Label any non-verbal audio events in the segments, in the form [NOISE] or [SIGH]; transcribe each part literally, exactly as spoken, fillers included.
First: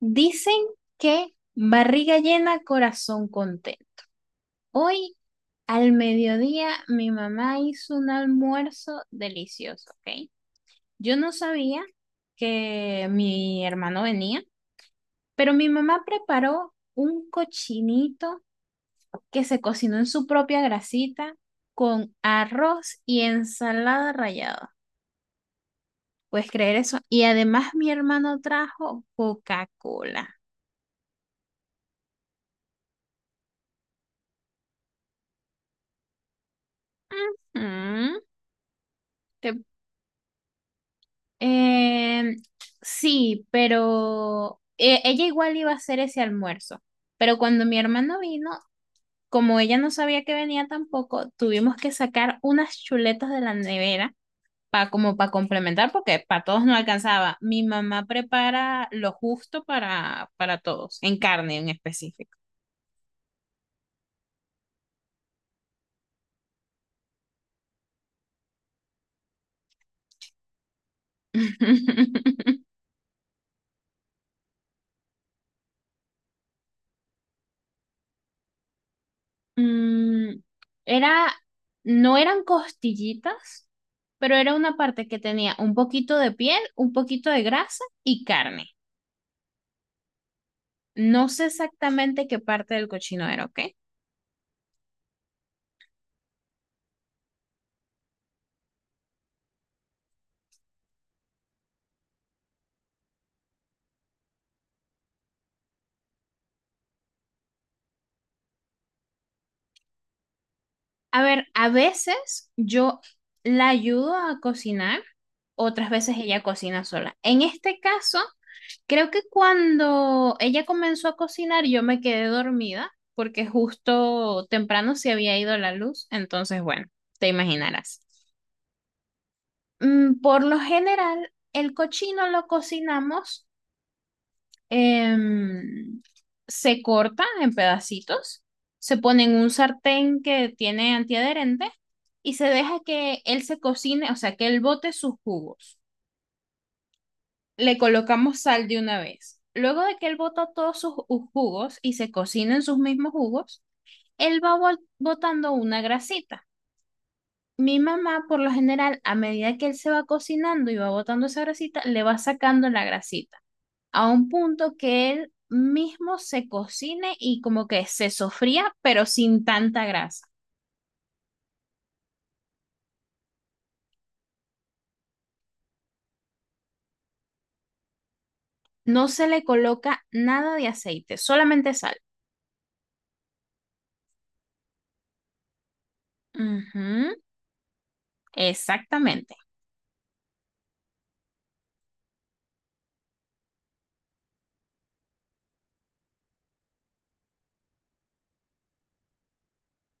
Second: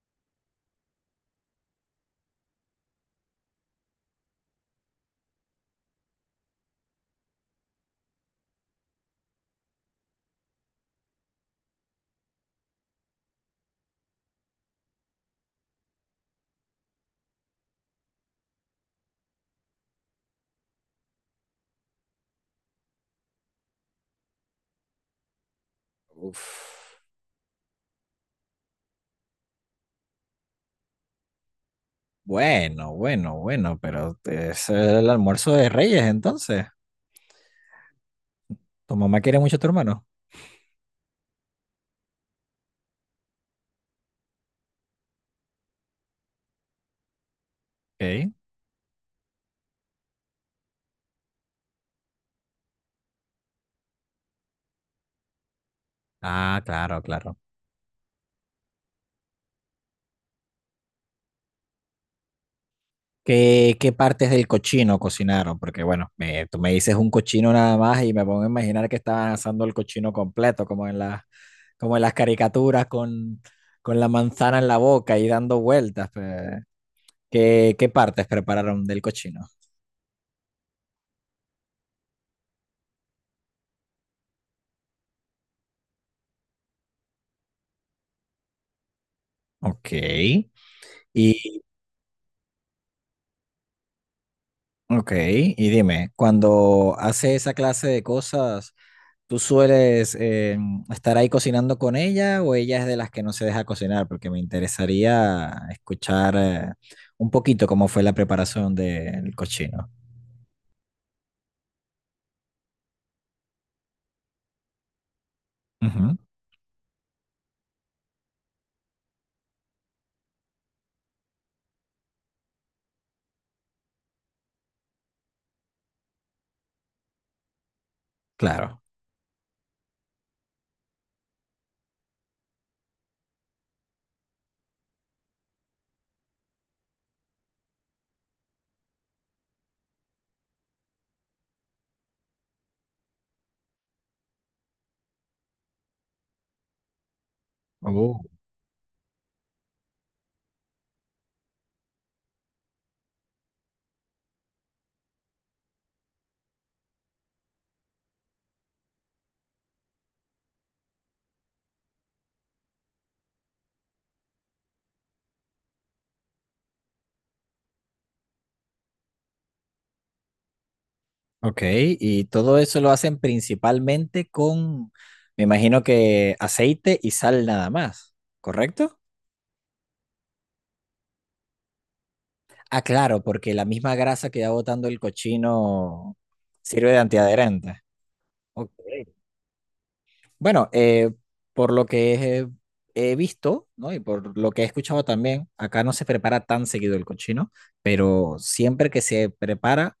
Dicen que barriga llena, corazón contento. Hoy al mediodía mi mamá hizo un almuerzo delicioso, ¿ok? Yo no sabía que mi hermano venía, pero mi mamá preparó un cochinito que se cocinó en su propia grasita con arroz y ensalada rallada. ¿Puedes Uf, creer eso? Y además mi hermano trajo Coca-Cola. bueno, bueno, bueno, pero es el almuerzo de Reyes, entonces. Mm, ¿Tu mamá quiere ¿Te mucho a tu hermano? Em, sí, pero eh, ella igual iba a hacer ese almuerzo. Pero cuando mi hermano Ok. vino, como ella no sabía que venía tampoco, tuvimos que sacar unas chuletas de la nevera para como para complementar, porque para Ah, todos no claro, alcanzaba. claro. Mi mamá prepara lo justo para, para todos, en carne en específico. ¿Qué, qué partes del cochino cocinaron? Porque bueno, me- tú me dices un cochino nada más y me pongo a imaginar que estaban asando el cochino completo, como en las, como en las [LAUGHS] caricaturas con, con la manzana en la boca y dando vueltas. Pues. ¿Qué, qué partes prepararon del cochino? Mm, era, no eran costillitas, pero era una parte que tenía un poquito de piel, un poquito de grasa y carne. Ok. No sé ¿Y, exactamente qué parte del cochino era, ¿ok? Ok, y dime, cuando hace esa clase de cosas, ¿tú sueles eh, estar ahí cocinando con ella o ella es de las que no se deja cocinar? Porque me interesaría escuchar eh, un poquito cómo fue la preparación del cochino. A ver, a veces yo la ayudo a cocinar, otras Ujú, veces ella cocina sola. En este caso, creo que cuando ella comenzó a cocinar, yo me quedé dormida porque justo temprano se había ido la luz, entonces bueno, te imaginarás. claro. Mm. Por lo general, el cochino lo cocinamos, em, se corta en pedacitos, se pone en un sartén que tiene antiadherente y se deja que él se cocine, o sea, que él bote sus jugos. Le Oh, colocamos sal de una vez. Luego de que él bota todos sus ju- jugos y se cocinen sus mismos jugos, él va bol- botando una grasita. Mi mamá, por lo general, a medida que él se va cocinando y va botando esa grasita, le va sacando la grasita a un punto que él mismo se cocine y como que se sofría, pero sin tanta grasa. ok, y todo eso lo hacen principalmente con, me imagino que aceite y sal nada más, ¿correcto? No se le coloca nada de aceite, solamente sal. Ah, claro, porque la misma grasa que va botando el cochino sirve de Ujú, antiadherente. Ok. exactamente. Bueno, eh, por lo que he, he visto, ¿no? Y por lo que he escuchado también, acá no se prepara tan seguido el cochino, pero siempre que se prepara,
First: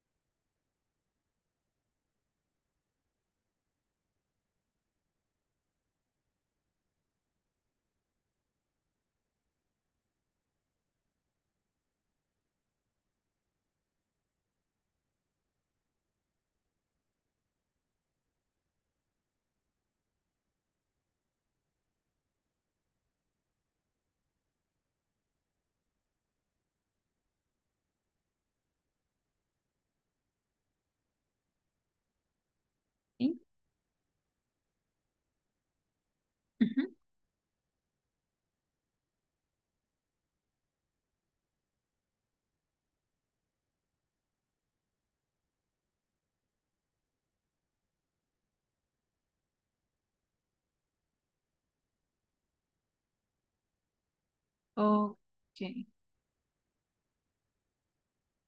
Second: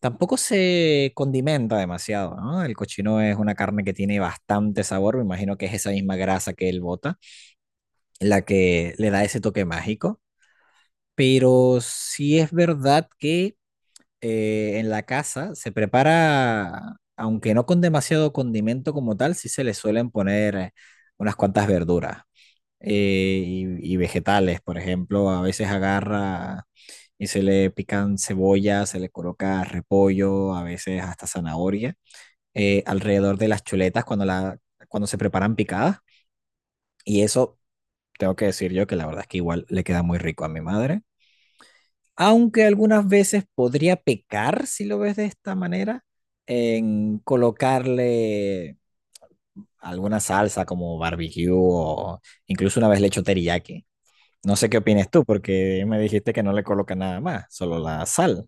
tampoco se condimenta demasiado, ¿no? El cochino es una carne que tiene bastante sabor, me imagino que es esa misma grasa que él bota, la que le da ese toque mágico, pero sí es verdad que eh, en la casa se prepara, aunque no con demasiado condimento como tal, sí se le suelen poner eh, unas cuantas verduras eh, y, y vegetales, por ejemplo, a veces agarra y se le pican cebolla, se le coloca repollo, a veces hasta zanahoria, eh, alrededor ¿Sí? de las chuletas cuando, la, cuando se preparan picadas. Ujú. Y eso, tengo que decir yo que la verdad es que igual le queda muy rico a mi madre. Aunque algunas veces podría pecar, si lo ves de esta manera, en colocarle alguna salsa como barbecue o incluso una vez le echo teriyaki. No sé qué opines tú, Ok. porque me dijiste que no le coloca nada más, solo la sal.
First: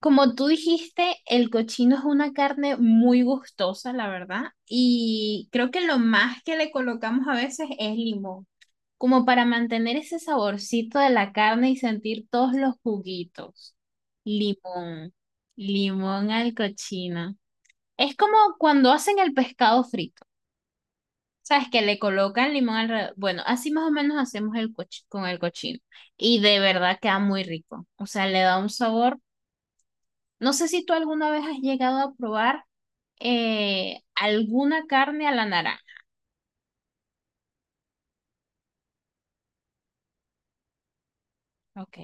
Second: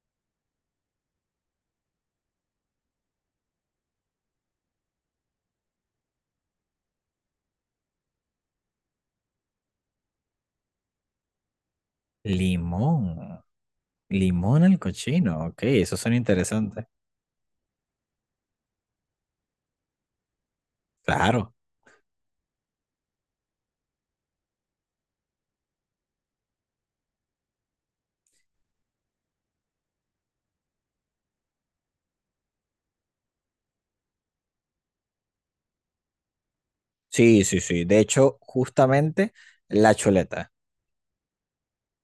Como tú dijiste, el cochino es una carne muy gustosa, la verdad, y creo que lo más que le colocamos a veces es limón, como para mantener ese saborcito de la carne y sentir todos los Limón. juguitos. Limón al Limón, cochino. Ok, eso suena limón al interesante. cochino. Es como cuando hacen el pescado frito. Claro. ¿Sabes? Que le colocan limón alrededor. Bueno, así más o menos hacemos el coch- con el cochino. Y de verdad queda muy rico. O sea, le da un sabor. No sé si tú alguna vez has llegado a probar eh, alguna carne a la naranja. Sí, sí, sí. De hecho, justamente la chuleta. Ok.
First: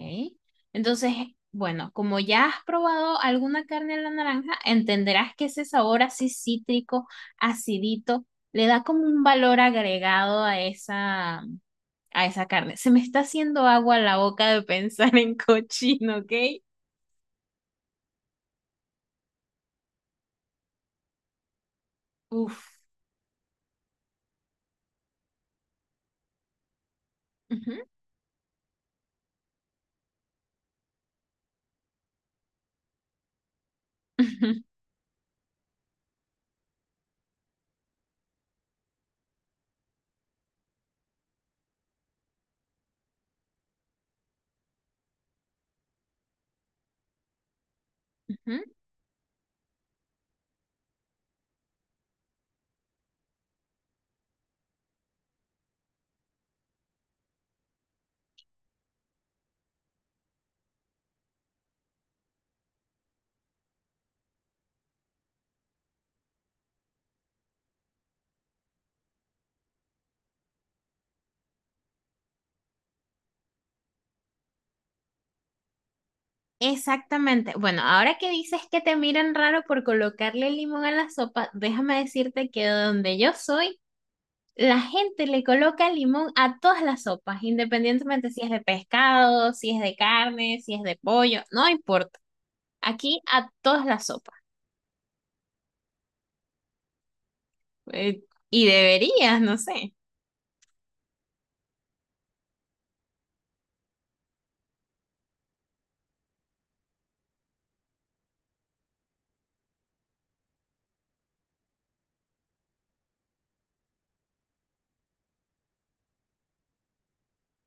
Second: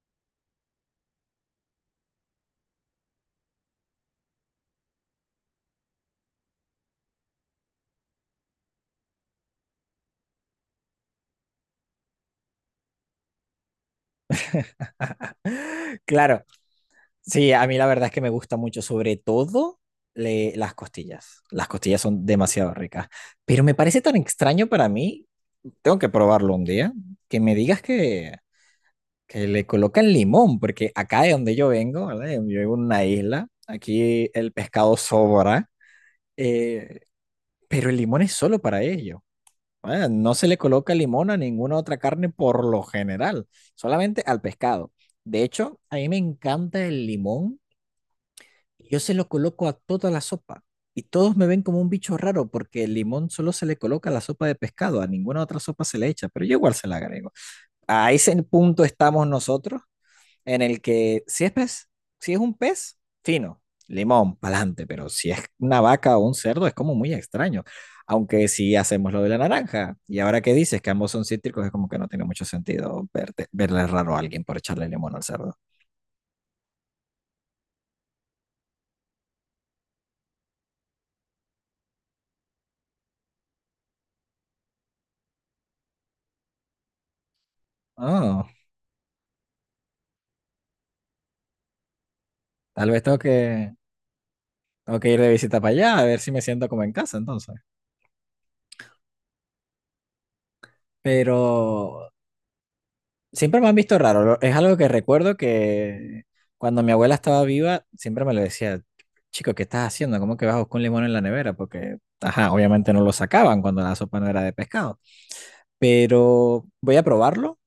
Entonces, bueno, como ya has probado alguna carne a la naranja, entenderás que ese sabor así cítrico, acidito, le da como un valor agregado a esa, a esa carne. Se me está haciendo agua la boca de pensar [LAUGHS] en [LAUGHS] cochino, ¿ok? Claro, sí, a mí la verdad es que me gusta mucho, sobre todo le- las costillas. Las costillas son demasiado Uf. ricas. Pero me parece tan extraño para mí, tengo que probarlo un día, que me Ujú, digas que, que le colocan limón, porque acá de donde yo vengo, ¿verdad? Yo vivo en una isla, aquí el ujú, pescado sobra, eh, pero el limón es solo para ello. ¿Verdad? No se le coloca limón a ninguna otra carne por lo general, solamente al pescado. De hecho, a mí me encanta el limón. ujú. Yo se lo coloco a toda la sopa y todos me ven como un bicho raro porque el limón solo se le coloca a la sopa de pescado, a ninguna otra sopa se le echa, pero yo igual se la agrego. A ese punto estamos nosotros en el que si es pez, si es un pez, fino, limón, pa'lante, pero si es una vaca o un cerdo es como muy extraño. Aunque si hacemos lo de la naranja, y ahora que dices que ambos son cítricos, es como que no tiene mucho sentido verte- verle raro a alguien por echarle limón al cerdo. Exactamente. Bueno, ahora que dices que te miran raro por colocarle limón a la sopa, déjame decirte que donde yo soy, la gente le coloca limón a todas las sopas, independientemente si Oh, es de pescado, si es de carne, si es de pollo, no importa. tal vez tengo Aquí a que todas las sopas. tengo que ir de visita para allá, a ver si me siento como en casa entonces. Eh, y deberías, no sé. Pero siempre me han visto raro. lo- Es algo que recuerdo que cuando mi abuela estaba viva, siempre me lo decía, chico, ¿qué estás haciendo? ¿Cómo que vas a buscar un limón en la nevera? Porque, ajá, obviamente no lo sacaban cuando la sopa no era de pescado. Pero voy a probarlo,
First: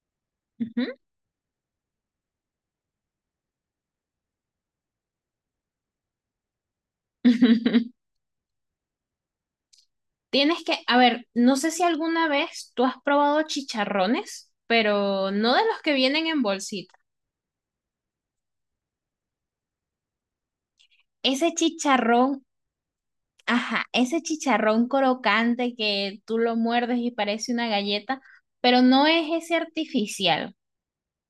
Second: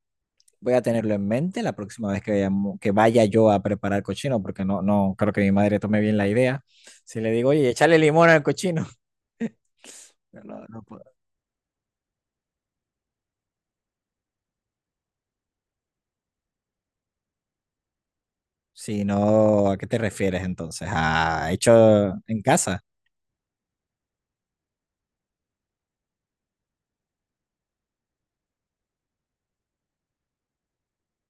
voy a Ujú. tenerlo en mente la próxima vez que vaya, que vaya yo a preparar cochino, porque no, no creo que mi madre tome bien la idea. Si le digo, oye, échale [LAUGHS] limón al cochino, [LAUGHS] Tienes no, que, no a puedo. ver, no sé si alguna vez tú has probado chicharrones, pero no de los que vienen en bolsita. Si no, ¿a qué te refieres entonces? Ese ¿A hecho chicharrón, en casa? ajá, ese chicharrón crocante que tú lo muerdes y parece una galleta, pero no es ese artificial.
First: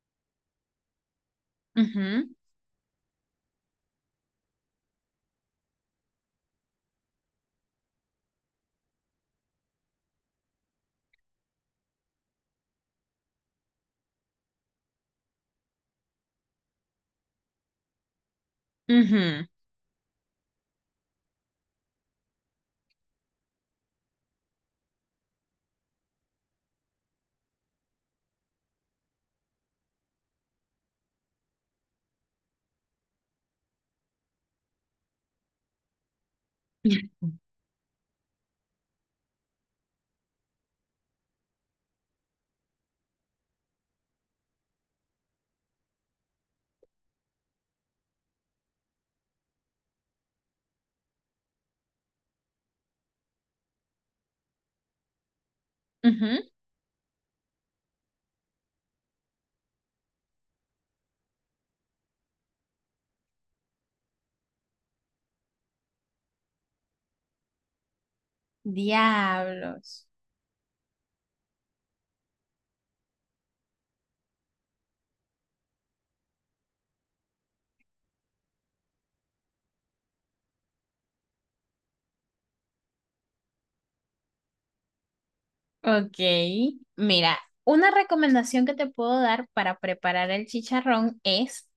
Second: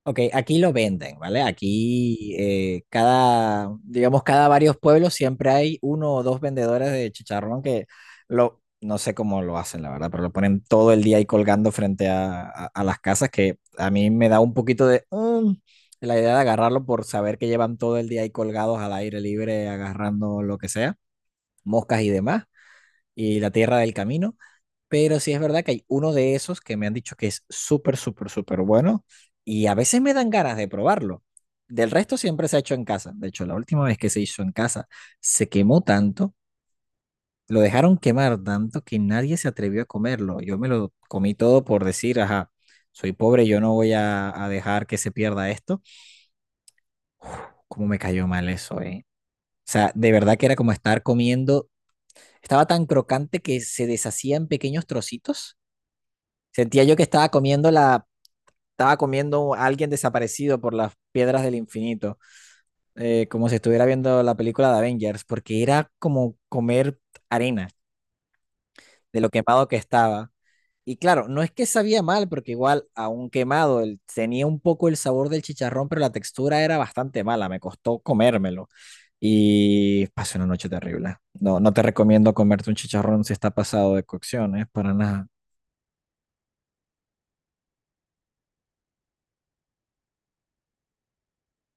Ok, aquí lo venden, ¿vale? Ujú. Aquí eh, cada, digamos, cada varios pueblos siempre hay uno o dos vendedores de chicharrón que lo, no sé cómo lo hacen, la verdad, pero lo ponen todo el día ahí colgando frente a, a- a las casas que a mí me da un poquito de... mm, la idea de agarrarlo por saber que llevan todo el día ahí colgados al aire Ujú, libre, agarrando lo que sea, moscas y demás, y la tierra del camino. Pero sí es verdad que hay uno de esos que me han dicho que es súper, súper, súper bueno y a veces me dan ganas de probarlo. Del resto siempre se ha hecho en casa. De hecho, la última vez que se hizo en casa se quemó tanto, [LAUGHS] lo dejaron quemar tanto que nadie se atrevió a comerlo. Yo me lo comí todo por decir, ajá, soy pobre, yo no voy a, a dejar que se pierda esto. Uf, cómo me cayó mal eso, eh. O sea, de verdad que era como estar comiendo, estaba tan crocante que se deshacía en pequeños trocitos. ujú. Sentía yo que estaba comiendo la estaba comiendo a alguien desaparecido por las piedras del infinito, eh, como si estuviera viendo la película de Avengers, porque era como comer arena de lo quemado que Diablos. estaba. Y claro, no es que sabía mal, porque igual, aún quemado, el- tenía un poco el sabor del chicharrón, pero la textura era bastante mala, me costó comérmelo. Y pasé una noche terrible. No, no te recomiendo comerte un chicharrón si está pasado de cocción, ¿eh? Para nada. Ok, mira, una recomendación que te puedo dar para preparar el chicharrón es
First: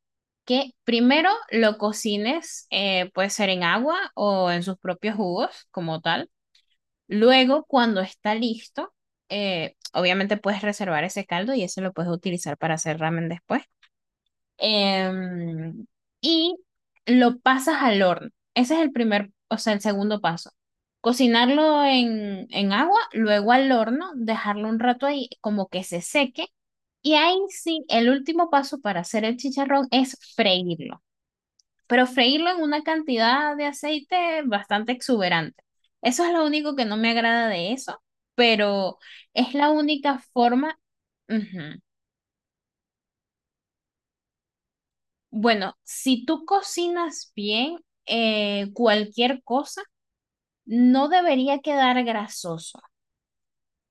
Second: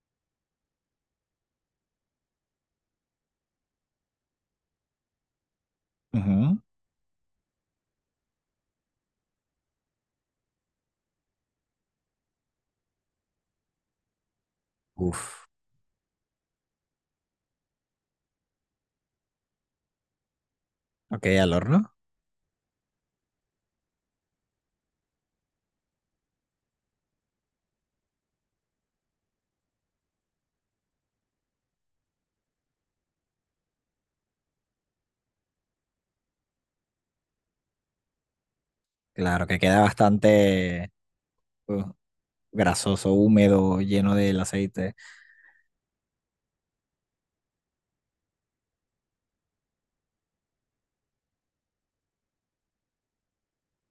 que primero lo cocines, eh, puede ser en agua o en sus propios jugos como tal. Ujú. Luego, cuando está listo, eh, obviamente puedes reservar ese caldo y ese lo puedes utilizar para hacer ramen después. Uf. Em, y lo pasas al horno. Ese es el primer, o sea, el segundo paso. Ok, al Cocinarlo horno. en, en agua, luego al horno, dejarlo un rato ahí como que se seque. Y ahí sí, el último paso para hacer el chicharrón es freírlo, pero freírlo en una cantidad de aceite bastante exuberante. Eso es lo único que no me agrada de eso, pero Claro es que la queda única forma. bastante... Ujú. uh, grasoso, húmedo, lleno del aceite. Bueno, si tú cocinas bien eh, cualquier cosa, no debería quedar grasoso.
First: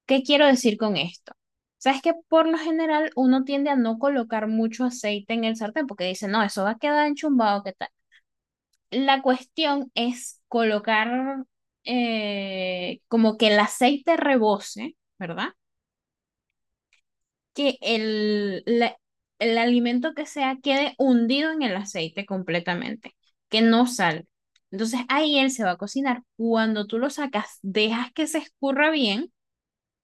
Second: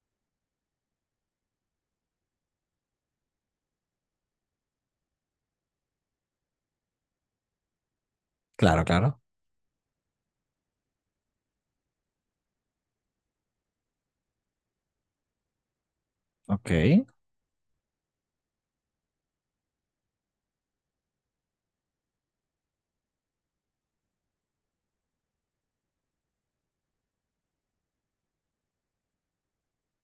¿Qué quiero decir con esto? Sabes que por lo general uno tiende a no colocar mucho aceite en el sartén porque dice, no, eso va a quedar enchumbado, ¿qué tal? Claro, claro. La cuestión es colocar eh, como que el aceite rebose, ¿verdad? Ok. que el, la- el alimento que sea quede hundido en el aceite completamente, que no salga. Entonces ahí él se va a cocinar. Cuando tú lo sacas, dejas que se escurra bien,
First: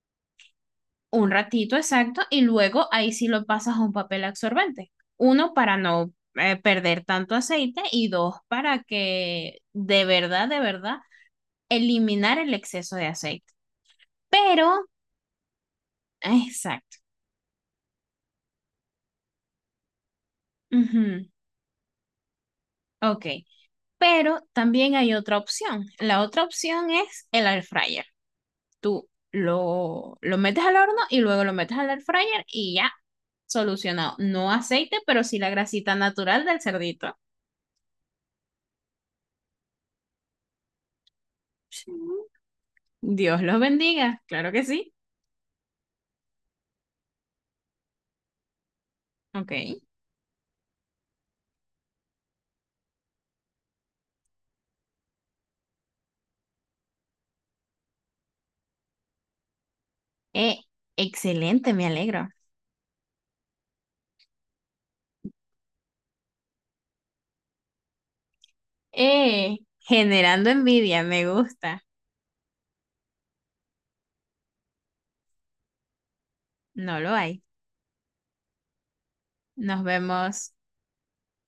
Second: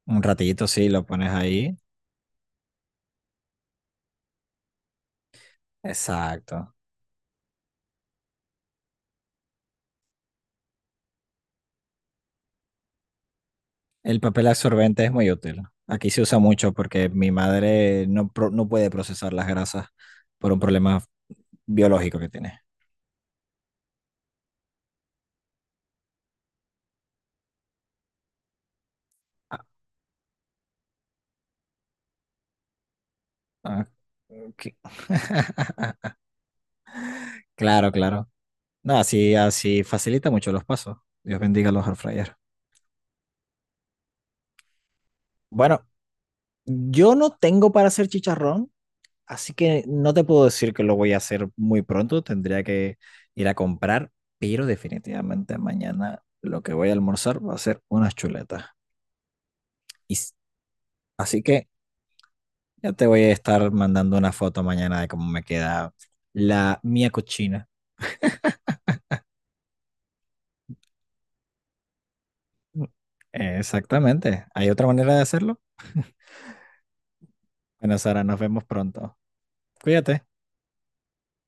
Un ratito, sí, lo pones un ratito ahí. exacto, y luego ahí sí lo pasas a un papel absorbente. Uno, para no eh, Exacto. perder tanto aceite, y dos, para que de verdad, de verdad, eliminar el exceso de aceite. El papel Pero, absorbente es muy útil. Aquí se usa mucho exacto. porque mi madre no, pro- no puede procesar las grasas por un problema Ujú. biológico que tiene. Ok. Pero también hay otra opción. La otra opción es el air fryer. Tú Ah, lo, lo metes al horno y luego lo metes al air fryer y ya, ah, solucionado. No ok. aceite, pero sí la grasita natural del cerdito. Claro, claro. No, así, así facilita mucho los pasos. Dios bendiga los Sí. air fryer. Dios los bendiga, claro que sí. Bueno, yo no tengo para hacer chicharrón, Ok. así que no te puedo decir que lo voy a hacer muy pronto, tendría que ir a comprar, pero definitivamente mañana lo que voy a almorzar va a ser unas chuletas. Y, s- Eh, Así que excelente, me alegro. ya te voy a estar mandando una foto mañana de cómo me queda la mía cochina. Eh, generando envidia, me gusta. Mm, exactamente. ¿Hay otra manera de hacerlo? No lo hay. Bueno, Sara, nos vemos pronto. Nos Cuídate. vemos.